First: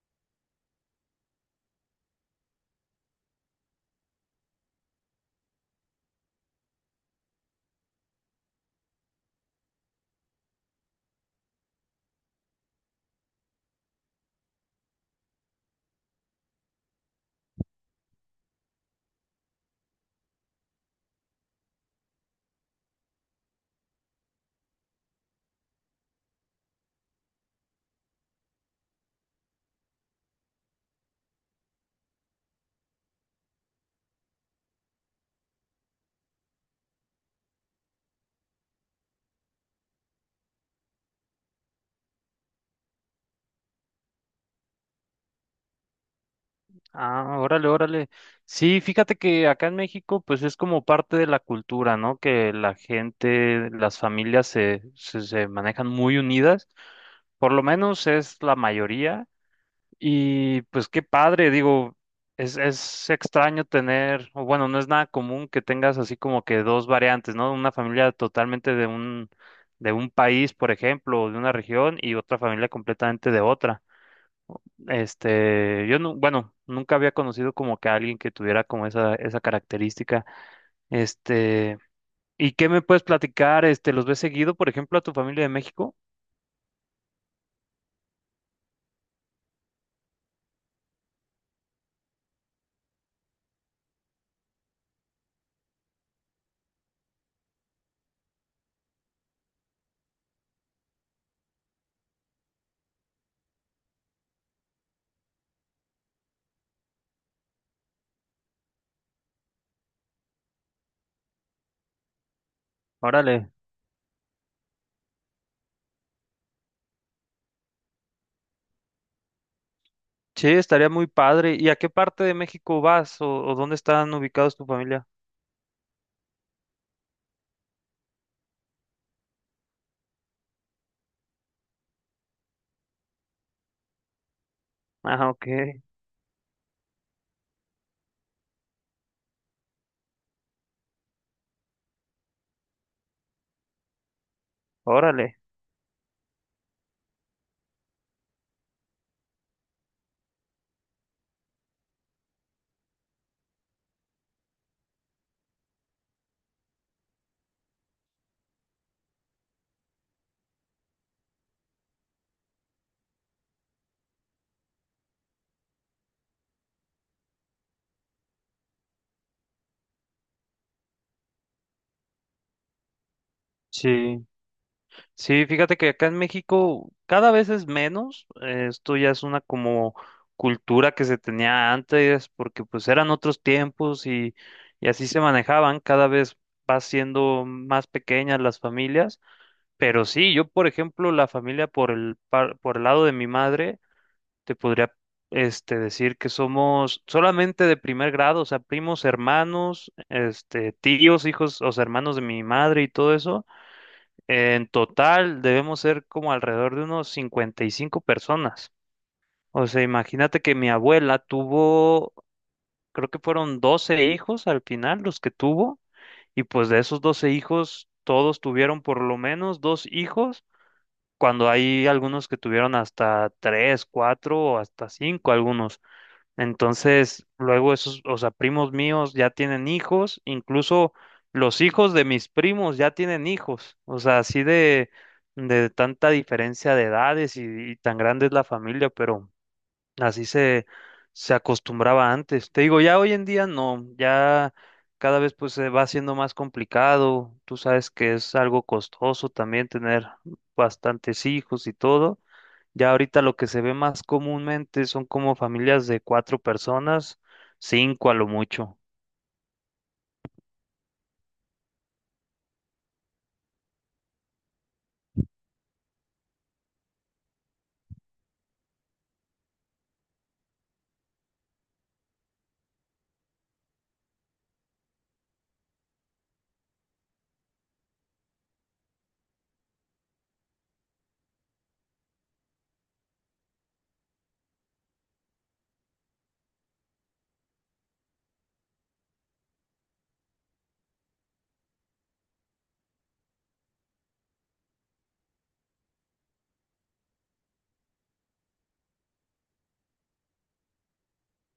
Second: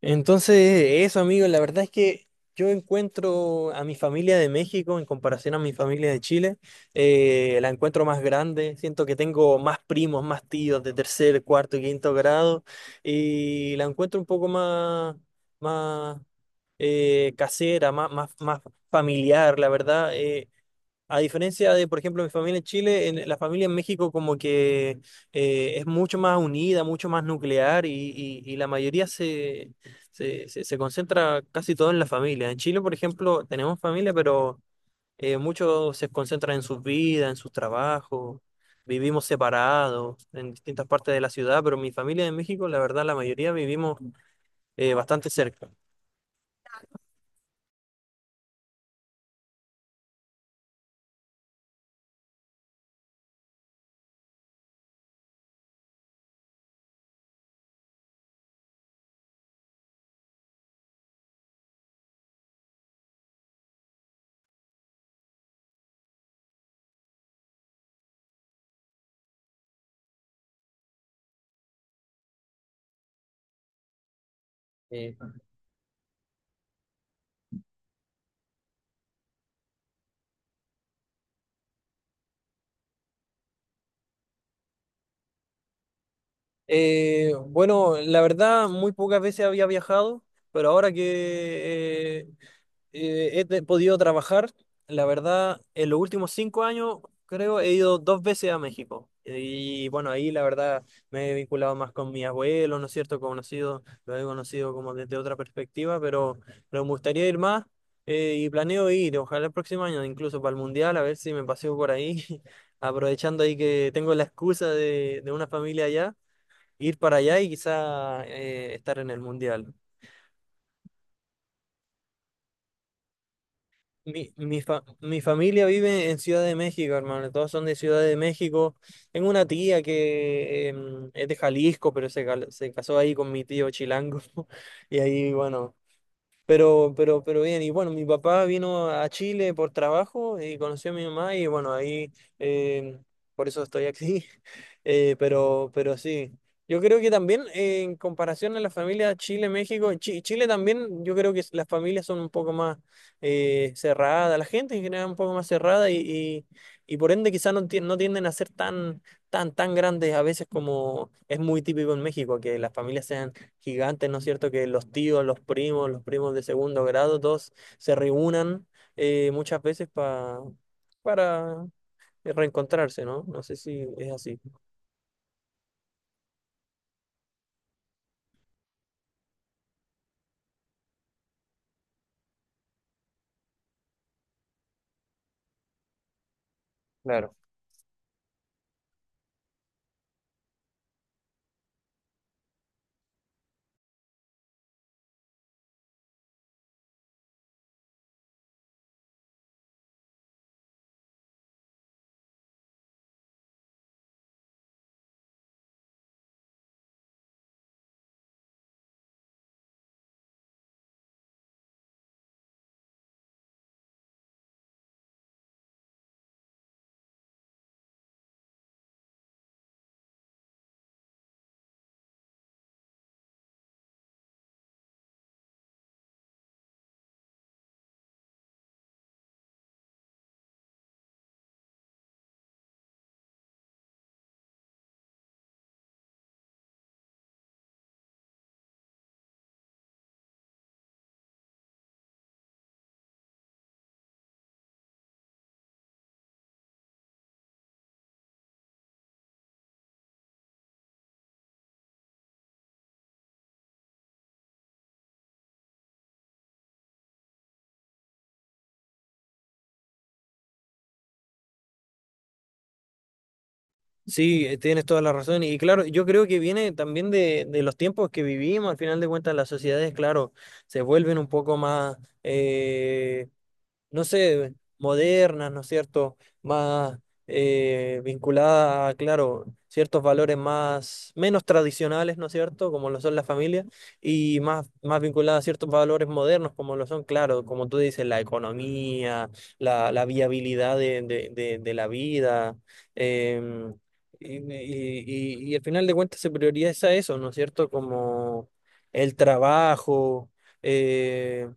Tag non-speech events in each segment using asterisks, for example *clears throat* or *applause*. Entonces, eso, amigo, la verdad es que yo encuentro a mi familia de México en comparación a mi familia de Chile. La encuentro más grande, siento que tengo más primos, más tíos de tercer, cuarto y quinto grado, y la encuentro un poco más, más casera, más familiar, la verdad. A diferencia de, por ejemplo, mi familia en Chile, la familia en México como que es mucho más unida, mucho más nuclear y la mayoría se concentra casi todo en la familia. En Chile, por ejemplo, tenemos familia, pero muchos se concentran en sus vidas, en sus trabajos, vivimos separados en distintas partes de la ciudad, pero mi familia en México, la verdad, la mayoría vivimos bastante cerca. Ah, órale, órale. Sí, fíjate que acá en México, pues es como parte de la cultura, ¿no? Que la gente, las familias se manejan muy unidas, por lo menos es la mayoría. Y pues qué padre, digo, es extraño tener, o bueno, no es nada común que tengas así como que dos variantes, ¿no? Una familia totalmente de un, país, por ejemplo, o de una región, y otra familia completamente de otra. Este, yo no, bueno, nunca había conocido como que a alguien que tuviera como esa característica. Este, ¿y qué me puedes platicar? Este, ¿los ves seguido, por ejemplo, a tu familia de México? Bueno, la verdad, muy pocas veces había viajado, pero ahora que he podido trabajar, la verdad, en los últimos 5 años creo he ido dos veces a México. Y bueno, ahí la verdad me he vinculado más con mi abuelo, ¿no es cierto? Conocido, lo he conocido como desde otra perspectiva, pero me gustaría ir más y planeo ir, ojalá el próximo año, incluso para el Mundial, a ver si me paseo por ahí, *laughs* aprovechando Órale. ahí que tengo la excusa de una familia allá ir para allá y quizá estar en el mundial. Sí, estaría muy padre. ¿Y a qué parte de México vas o dónde están Mi, ubicados mi, tu fa- familia? mi familia vive en Ciudad de México, hermano. Todos son de Ciudad de México. Tengo una tía que es de Jalisco, pero se casó ahí con mi tío chilango. *laughs* Y Ah, ahí, ok. bueno. Pero bien, y bueno, mi papá vino a Chile por trabajo y conoció a mi mamá y bueno, ahí eh, por eso estoy aquí. *laughs* Órale. Pero, sí, yo creo que también en comparación a la familia Chile-México, en Chile también yo creo que las familias son un poco más cerradas, la gente en general es un poco más cerrada y por ende quizás no, no tienden a ser tan grandes a veces como es muy típico en México, que las familias sean gigantes, ¿no es cierto? Que los tíos, los primos de segundo grado, todos se reúnan muchas veces para reencontrarse, ¿no? No sé si es Sí. así. Sí, fíjate que acá en México cada vez es menos. Esto ya es una como cultura que se tenía antes, porque pues eran otros tiempos y así se manejaban. Cada vez va siendo más pequeñas las familias. Pero sí, yo por ejemplo, la familia por el lado de mi madre, te podría decir que somos solamente de primer grado, o sea, primos, hermanos, este, tíos, hijos, o sea, hermanos de mi madre y todo eso en total debemos ser como alrededor de unos 55 personas. O sea, imagínate que mi abuela tuvo, creo que fueron 12 hijos al final los que tuvo, y pues de esos 12 hijos, todos tuvieron por lo menos dos hijos, cuando hay algunos que tuvieron hasta tres, cuatro o hasta cinco algunos. Entonces, luego esos, o sea, primos míos ya tienen hijos, incluso los hijos de mis primos ya tienen hijos, o sea, así de tanta diferencia de edades y tan grande es la familia, pero así se acostumbraba antes. Te digo, ya hoy en día no, ya cada vez pues se va haciendo más complicado, tú sabes que es algo costoso también tener bastantes hijos y todo. Ya ahorita lo que se ve más comúnmente son como familias de cuatro personas, cinco a lo mucho. Sí, tienes toda la razón. Y claro, yo creo que viene también de los tiempos que vivimos. Al final de cuentas, las sociedades, claro, se vuelven un poco más, eh, no sé, modernas, ¿no es cierto? Más vinculadas a, claro, ciertos valores más, menos tradicionales, ¿no es cierto? Como lo son las familias, y más vinculadas a ciertos valores modernos, como lo son, claro, como tú dices, la economía, la viabilidad de la vida. em, y, y, y al final de cuentas se prioriza eso, ¿no es cierto? Como el trabajo. eh,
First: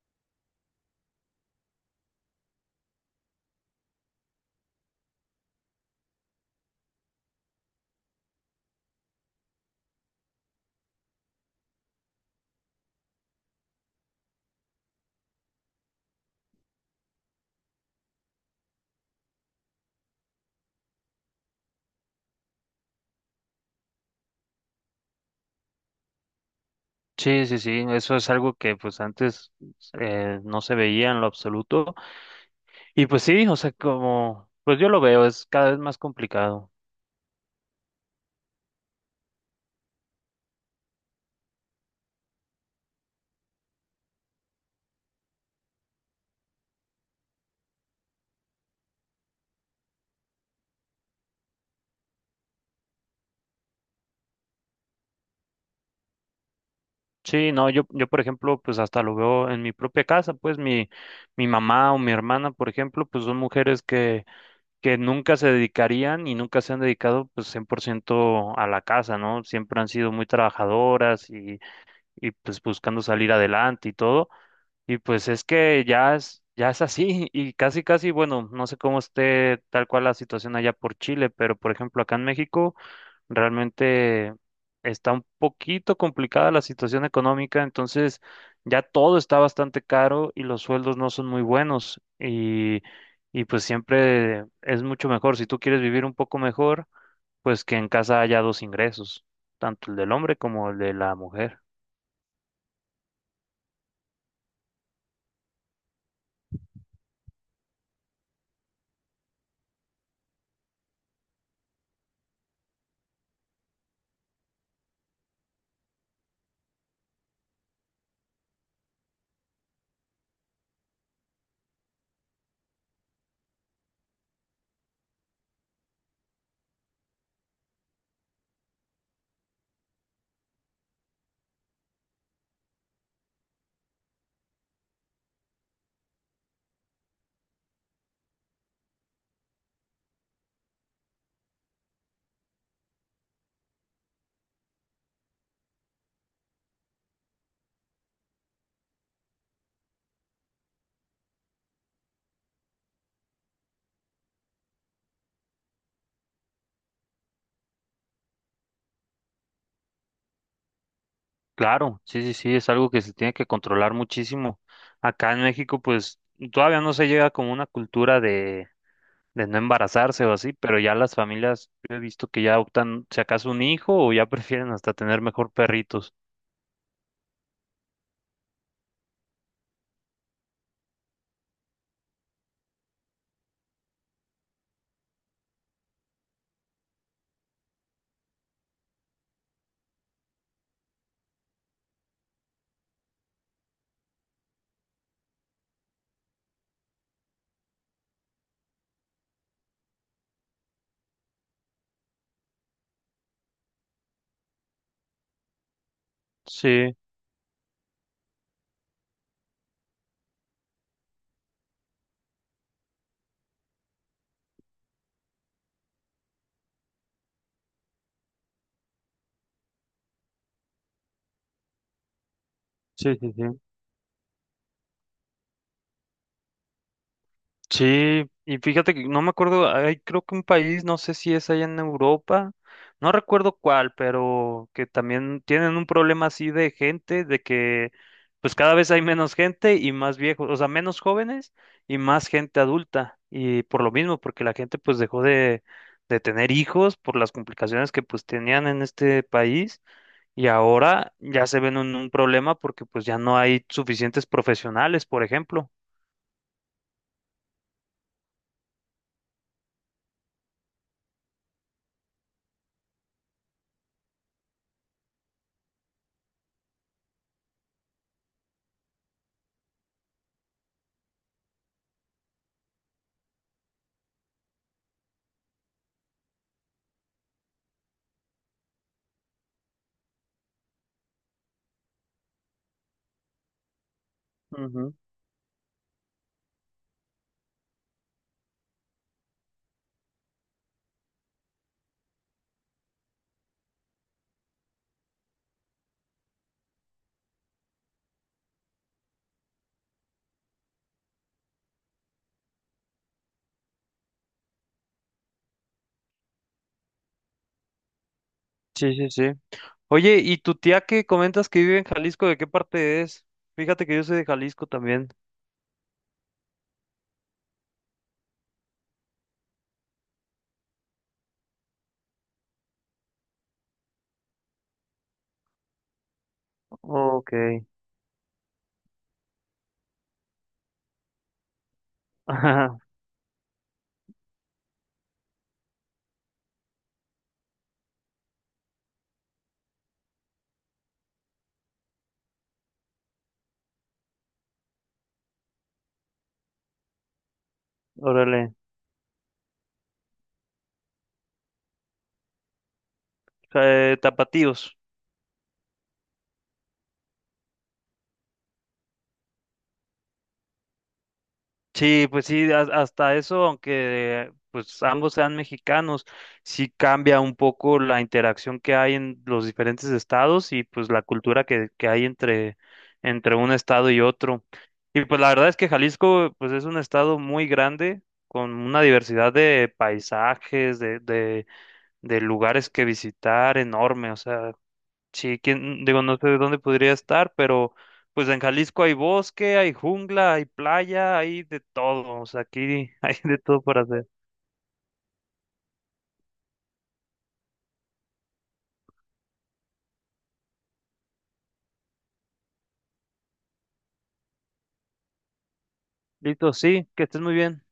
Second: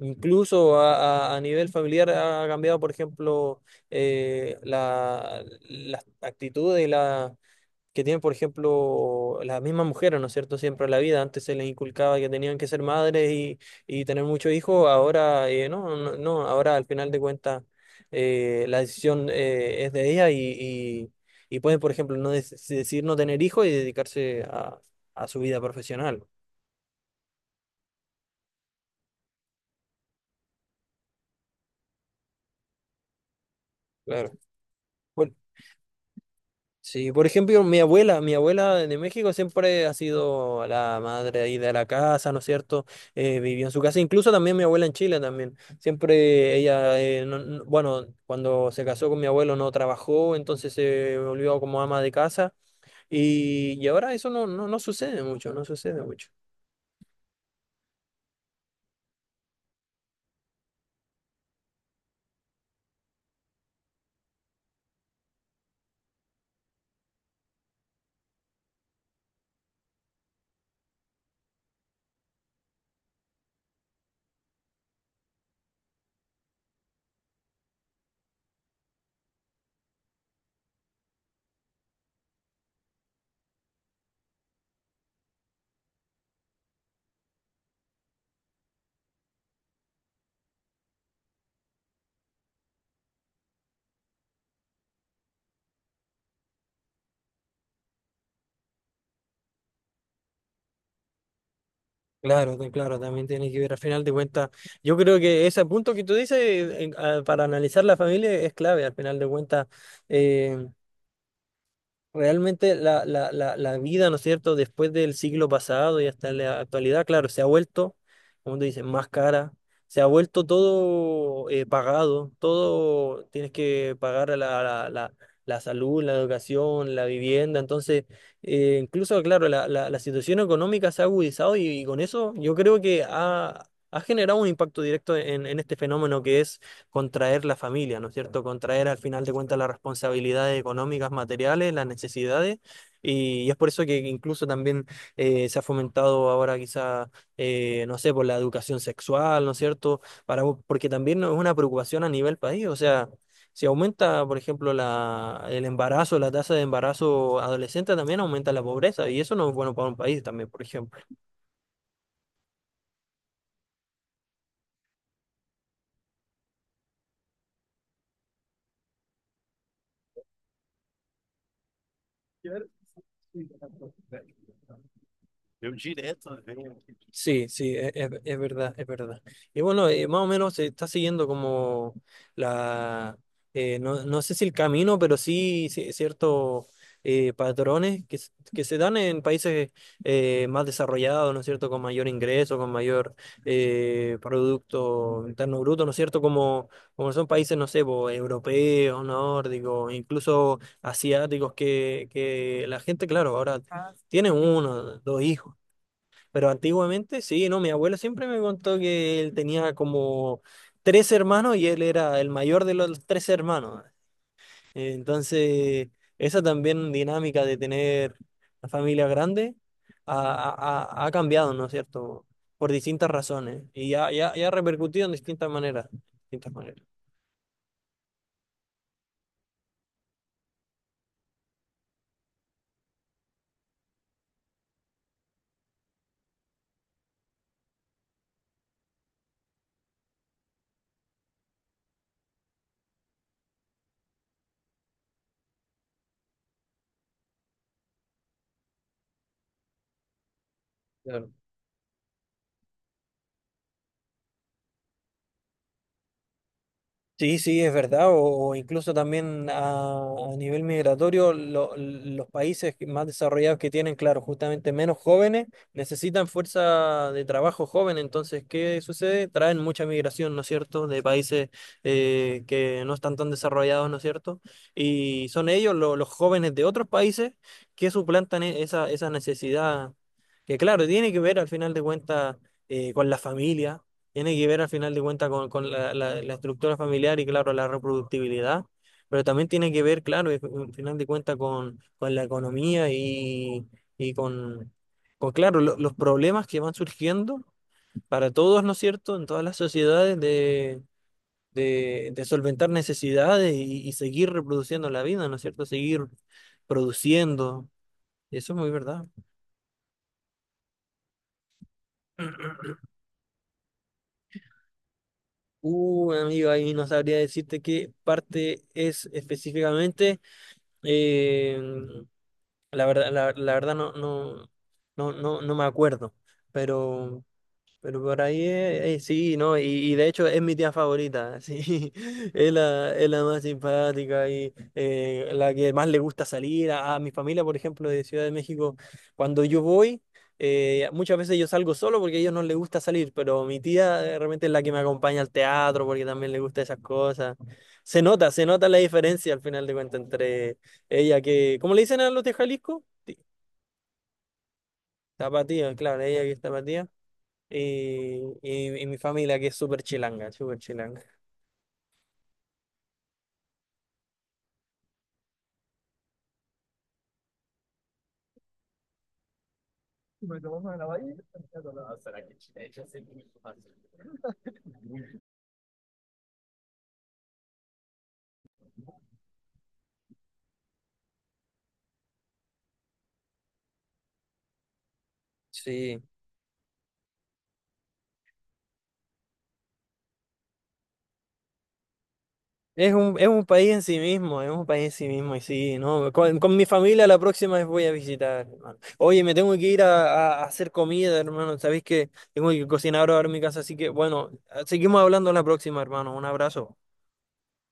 Incluso a nivel familiar ha cambiado, por ejemplo, eh, la- las actitudes que tienen, por ejemplo, las mismas mujeres, ¿no es cierto? Siempre en la vida. Antes se les inculcaba que tenían que ser madres y, tener muchos hijos. Ahora, no, no, no. Ahora, al final de cuentas, la decisión es de ellas y pueden, por ejemplo, no decidir no tener hijos y dedicarse a su vida profesional. Sí, sí, sí, eso es algo que pues antes no se veía en lo absoluto. Y pues sí, o sea, Claro. como, pues yo lo veo, Bueno, es cada vez más complicado. sí, por ejemplo, mi abuela de México siempre ha sido la madre ahí de la casa, ¿no es cierto? Vivió en su casa, incluso también mi abuela en Chile también. Siempre ella, bueno, cuando se casó con mi abuelo no trabajó, entonces se volvió como ama de casa y ahora eso no, no, no sucede mucho, no sucede mucho. Sí, no, yo por ejemplo, pues hasta lo veo en mi propia casa, pues mi, mamá o mi hermana, por ejemplo, pues son mujeres que nunca se dedicarían y nunca se han dedicado pues 100% a la casa, ¿no? Siempre han sido muy trabajadoras y pues buscando salir adelante y todo. Y pues es que ya es así *laughs* y casi, casi, bueno, no sé cómo esté tal cual la situación allá por Chile, pero por ejemplo acá en México realmente está un poquito complicada la situación económica, entonces ya todo está bastante caro y los sueldos no son muy buenos y pues siempre es mucho mejor, si tú quieres vivir un poco mejor, pues que en casa haya dos ingresos, tanto el del hombre como el de la mujer. Claro, también tiene que ver al final de cuentas. Yo creo que ese punto que tú dices para analizar la familia es clave al final de cuentas. Realmente la vida, ¿no es cierto?, después del siglo pasado y hasta la actualidad, claro, se ha vuelto, como tú dices, más cara, se ha vuelto todo pagado, todo tienes que pagar a la salud, la educación, la vivienda, entonces, incluso, claro, la situación económica se ha agudizado y con eso yo creo que ha generado un impacto directo en este fenómeno que es contraer la familia, ¿no es cierto? Contraer al final de cuentas las responsabilidades económicas, materiales, las necesidades. Y es por eso que incluso también se ha fomentado ahora quizá, no sé, por la educación sexual, ¿no es cierto? Para, porque también es una preocupación a nivel país, o sea. Si aumenta, por ejemplo, el embarazo, la tasa de embarazo adolescente, también aumenta la pobreza y eso no es bueno para un país también, por ejemplo. Claro, sí, sí, sí, es algo que se tiene que controlar muchísimo. Acá en México, pues todavía no se llega como una cultura de, no embarazarse o así, pero ya las familias, yo he visto que ya optan, si acaso un hijo, o ya *laughs* prefieren hasta tener mejor perritos. Sí, sí, es verdad, es verdad. Y bueno, más o menos se está siguiendo como la, no, no sé si el camino, pero sí, ciertos patrones que se dan en países más desarrollados, ¿no es cierto?, con mayor ingreso, con mayor Producto Interno Bruto, ¿no es cierto?, como son países, no sé, po, europeos, nórdicos, incluso asiáticos, que la gente, claro, ahora tiene uno, dos hijos. Pero Sí, antiguamente, sí, no, mi abuelo siempre me contó que él tenía como tres hermanos y él era el mayor de los tres hermanos. Entonces, esa también dinámica de tener la familia grande ha, ha cambiado, ¿no es cierto? Por distintas sí, sí, sí. razones y ya ha repercutido en distintas maneras, distintas maneras. Sí, y fíjate que no me acuerdo, hay creo que un país, no sé si es allá en Europa, no recuerdo cuál, pero que también tienen un problema así de gente, de que pues cada vez hay menos gente y más viejos, o sea, menos jóvenes y más gente adulta, y por lo mismo, porque la gente pues dejó de tener hijos por las complicaciones que pues tenían en este país y ahora ya se ven en un problema porque pues ya no hay suficientes profesionales, por ejemplo. Sí, sí, es verdad, o incluso también a nivel migratorio, los países más desarrollados que tienen, claro, justamente menos jóvenes, necesitan fuerza de trabajo joven, entonces, ¿qué sucede? Traen mucha migración, ¿no es cierto?, de países que no están tan desarrollados, ¿no es cierto? Y son ellos, los jóvenes de otros países, que suplantan esa necesidad, que claro, tiene que ver al final de cuentas con la familia, tiene que ver al final Ujú. de cuentas con, la estructura familiar y claro, la reproductibilidad, pero también tiene que ver, claro, y al final de cuentas con, la economía y con, claro, los problemas que van surgiendo para todos, ¿no es cierto?, en todas las sociedades de, solventar necesidades y seguir reproduciendo la vida, ¿no es cierto?, seguir produciendo. Eso es muy Sí, verdad. sí, sí. Oye, ¿y tu tía que comentas que vive en Jalisco, de qué *clears throat* parte es? Fíjate que yo soy de Jalisco también. Amigo, ahí no sabría decirte qué parte es específicamente. Eh, la verdad, la verdad no, no me acuerdo, pero Ok. *laughs* Por ahí, sí, ¿no? Y de hecho es mi tía favorita, sí. *laughs* Ajá, es la más simpática y la que más le gusta salir. A mi familia, por ejemplo, de Ciudad de México, cuando yo voy, muchas veces yo salgo solo porque a ellos no les gusta salir, pero mi tía realmente es la que me acompaña al teatro porque también le gusta esas cosas. Se órale. nota la diferencia al final de cuentas entre ella que, ¿cómo le dicen a los de Jalisco? Tapatíos. Tapatía, claro, ella que es tapatía y mi familia que es súper chilanga, súper chilanga. Sí, pues sí, hasta eso, aunque pues ambos sean mexicanos, sí cambia un poco la interacción que hay en los diferentes estados y pues la cultura que hay entre, entre un estado y otro. Y pues la verdad es que Jalisco pues es un estado muy grande, con una diversidad de paisajes, de lugares que visitar enorme, o sea, sí, quién, Sí, digo, no sé dónde podría estar, pero pues en Jalisco hay bosque, hay jungla, hay playa, hay de todo, o sea, aquí *laughs* hay es de un todo país en para sí hacer. mismo, es un país en sí mismo, y sí, ¿no? Con mi familia la próxima vez voy a visitar, hermano. Oye, me tengo que ir a hacer comida, hermano, sabéis que tengo que cocinar ahora en mi casa, así que bueno, seguimos hablando la próxima, hermano. Un Listo, abrazo. sí, que estés muy bien.